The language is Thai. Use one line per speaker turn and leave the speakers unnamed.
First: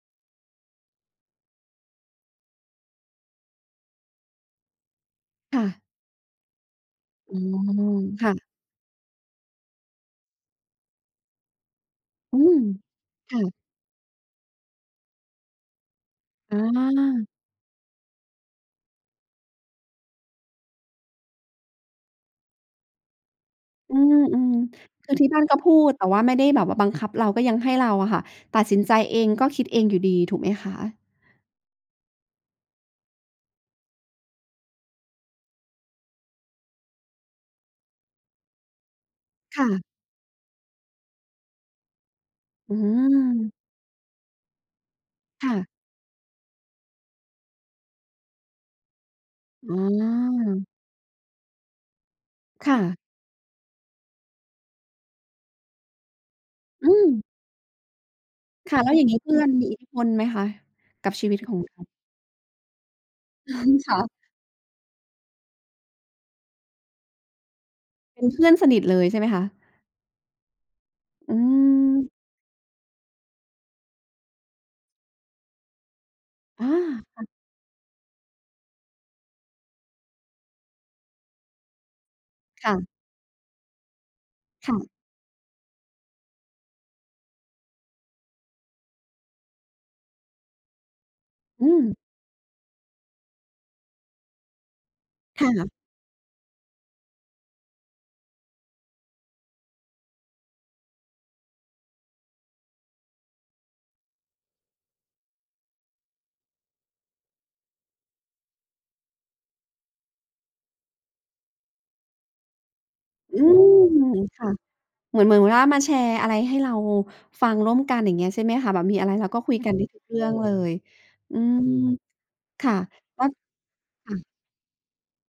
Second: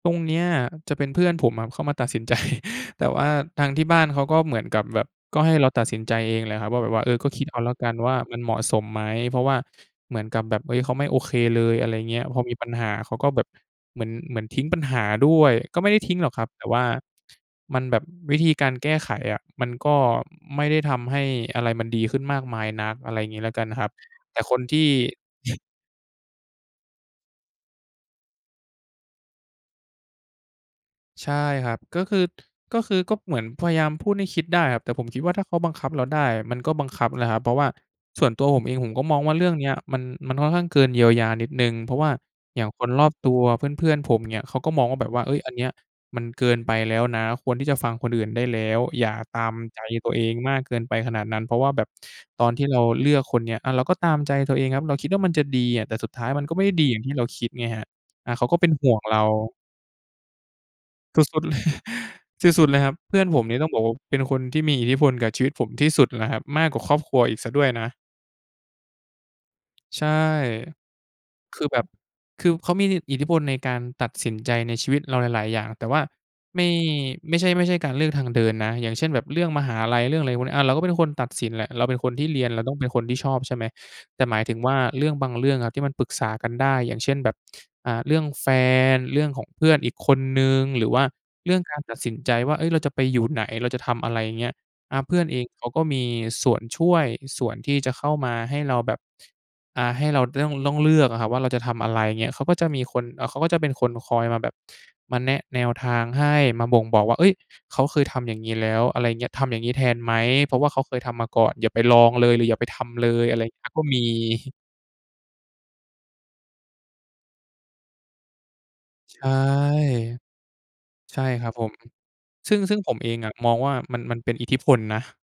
ตรงเนี้ยจะเป็นเพื่อนผมอะเข้ามาตัดสิน ใจ แต่ว่าทางที่บ้านเขาก็เหมือนกับแบบ ก็ให้
ค่
เรา
ะ
ตัดสินใจเองแหละครับว่า แบบว่า "เออ ก็
อื
คิดเอาแล้วกัน
ม
ว่า
ค่
มัน
ะ
เหมาะสมไหม?" เพราะว่า เหมือนกับแบบ เฮ้ย เขาไม่โอเคเลย อะไรเงี้ย
อ
พ
ื
อมี
ม
ปัญหาเขาก็
ค
แ
่
บบ
ะ
เหมือน เหมือนทิ้งปัญหาด้วย ก็ไม่ได้ทิ้งหรอกครับ
อ
แต่ว่า
า
มันแบบ วิธีการแก้ไขอะมันก็ไม่ได้ทำให้อะไรมันดีขึ้นมากมายนัก อะไรงี้แล้วกันครับ
อื
แต่ค
ม
นที่
ๆ คือที่บ้านก็พูด แต่ว่าไม่ได้แบบว่าบังคับเรา ก็ยังให้เราอะค่ะตัดสินใจเอง ก็คิดเองอยู่ดี ถูกไหมคะ?
ใช่ครับ ก็คือ ก็คือ ก็เหมือนพยายามพูดให้คิดได้ครับ แต่ผมคิดว่าถ้าเขาบังคับเราได้อะ มันก็บังคับนั่นแหละครับ เพราะว่าส่วนตัวผมเองผมก็มองว่าเรื่อง
ค
น
่
ี้
ะ
มัน มันค่อนข้างเกินเยียวยานิดหนึ่ง เพราะว่าอย่าง
อื
คนรอบตัว
อ
เพื่อน ๆ ผมเนี่ย เขาก็มองว่า แบบว่า "เฮ้ย
ค
อ
่
ันเน
ะ
ี้ย มันเกินไปแล้วนะ ควรที่จะฟังคนอื่นได้แล้ว อย่าตาม
อื
ใจตัวเองมาก
ม
เกินไปขนาดนั้น" เพราะว่าแบบตอนที่
ค
เร
่
า
ะ
เลือกคนนี้ อา เราก็ตามใจตัวเองครับ เราคิดว่ามันจะดีอะ แต่สุดท้ายมันก็ไม่ได้ดี
อ
อย่างที่เ
ือ
ราคิดไงครับ อา เขาก็เป็น
ค่ะ
ห
แล้
่
ว
ว
อย
ง
่าง
เร
งี้
า
เพื่อนมีอิทธิพลไหมคะกับ
ส
ชีวิ
ุ
ต
ด ๆ
ข
เล
อง
ย
เรา?
สุด ๆ เลยครับ เพื่อนผมเนี่ย ต้องบอกว
ค
่า
่ะ
เป็นคนที่มีอิทธิพลกับชีวิตผมที่สุดแล้วครับ มากกว่าครอบครัวอีกเสียด้วยนะ
เป็นเพื่อนสนิทเลยใช่ไหมคะ?
ใช่
อื
คือแบบ
ม
คือเขามีอิท อิทธิพลในการตัดสินใจในชีวิตเราหลาย ๆ อย่าง แต่ว่าไม
อา
่
ค่ะ
ไม่ใช่ ไม่ใช่การเลือกทางเดินนะ อย่างเช่น แบบเรื่องมหาลัย เรื่องอะไรพวกนี้ อา เราก็เป็นคนตัดสินแหละ เราเป็นคนที่เรียน เรา
ค
ต
่
้อง
ะ
เป็นคนที่ชอบ ใช่ไหม แต่หมายถึงว
ค
่
่
า
ะ
เรื่องบางเรื่องอะที่มันปรึกษากันได้ อย่างเช่น แบบ อ่า เรื่องแฟน เรื่องของเพื่อนอีกคนหนึ่ง หรือว่าเรื่อง
อื
การ
ม
ตัดสินใจว่า "เฮ้ย เราจะไปอยู่ไหน เราจะทำอะไร?" อย่างเงี้ย อา เพื่อนเอ
ค
งเ
่
ขา
ะ
ก็มีส่วนช่วย ส่วนที่จะเข้ามาให้เราแบบ อ่า ให้เรา ด ด้อง ต้องเลือกอะครับว่าเราจะทำอะไร อย่างเงี้ย เขาก็จะมีคน เอ่อ เขาก็จะเป็นคนคอยมาแบบ มาแนะแนวทางให้ มาบ่งบอกว่า "เฮ้ย เขาเคยทำอย่างงี้แล้ว" อะไรเงี้ย "ทำอย่างนี้แทนไหม? เพราะว่าเขาเคยทำมาก่อน อย่าไปลองเลย หรืออย่าไปทำเลย" อ
อื
ะไรเงี้ย ก็
ม
มี
ค่ะ เหมือน เหมือ เหมือนว่า มาแชร์อะไรให้เราฟังร่วมกัน อย่างเงี้ย ใช่ไหมคะ แบบมีอะไร
ใช
เรา
่
ก็คุยกันได้ ทุกเรื่องเลย
ใช่
อื
ครับ
ม
ผม ซึ่ง
ค่
ซ
ะ
ึ่งผมเอง
ก็
อะมองว่ามัน
ค
ม
่
ัน
ะ
เป็นอิทธิพลนะ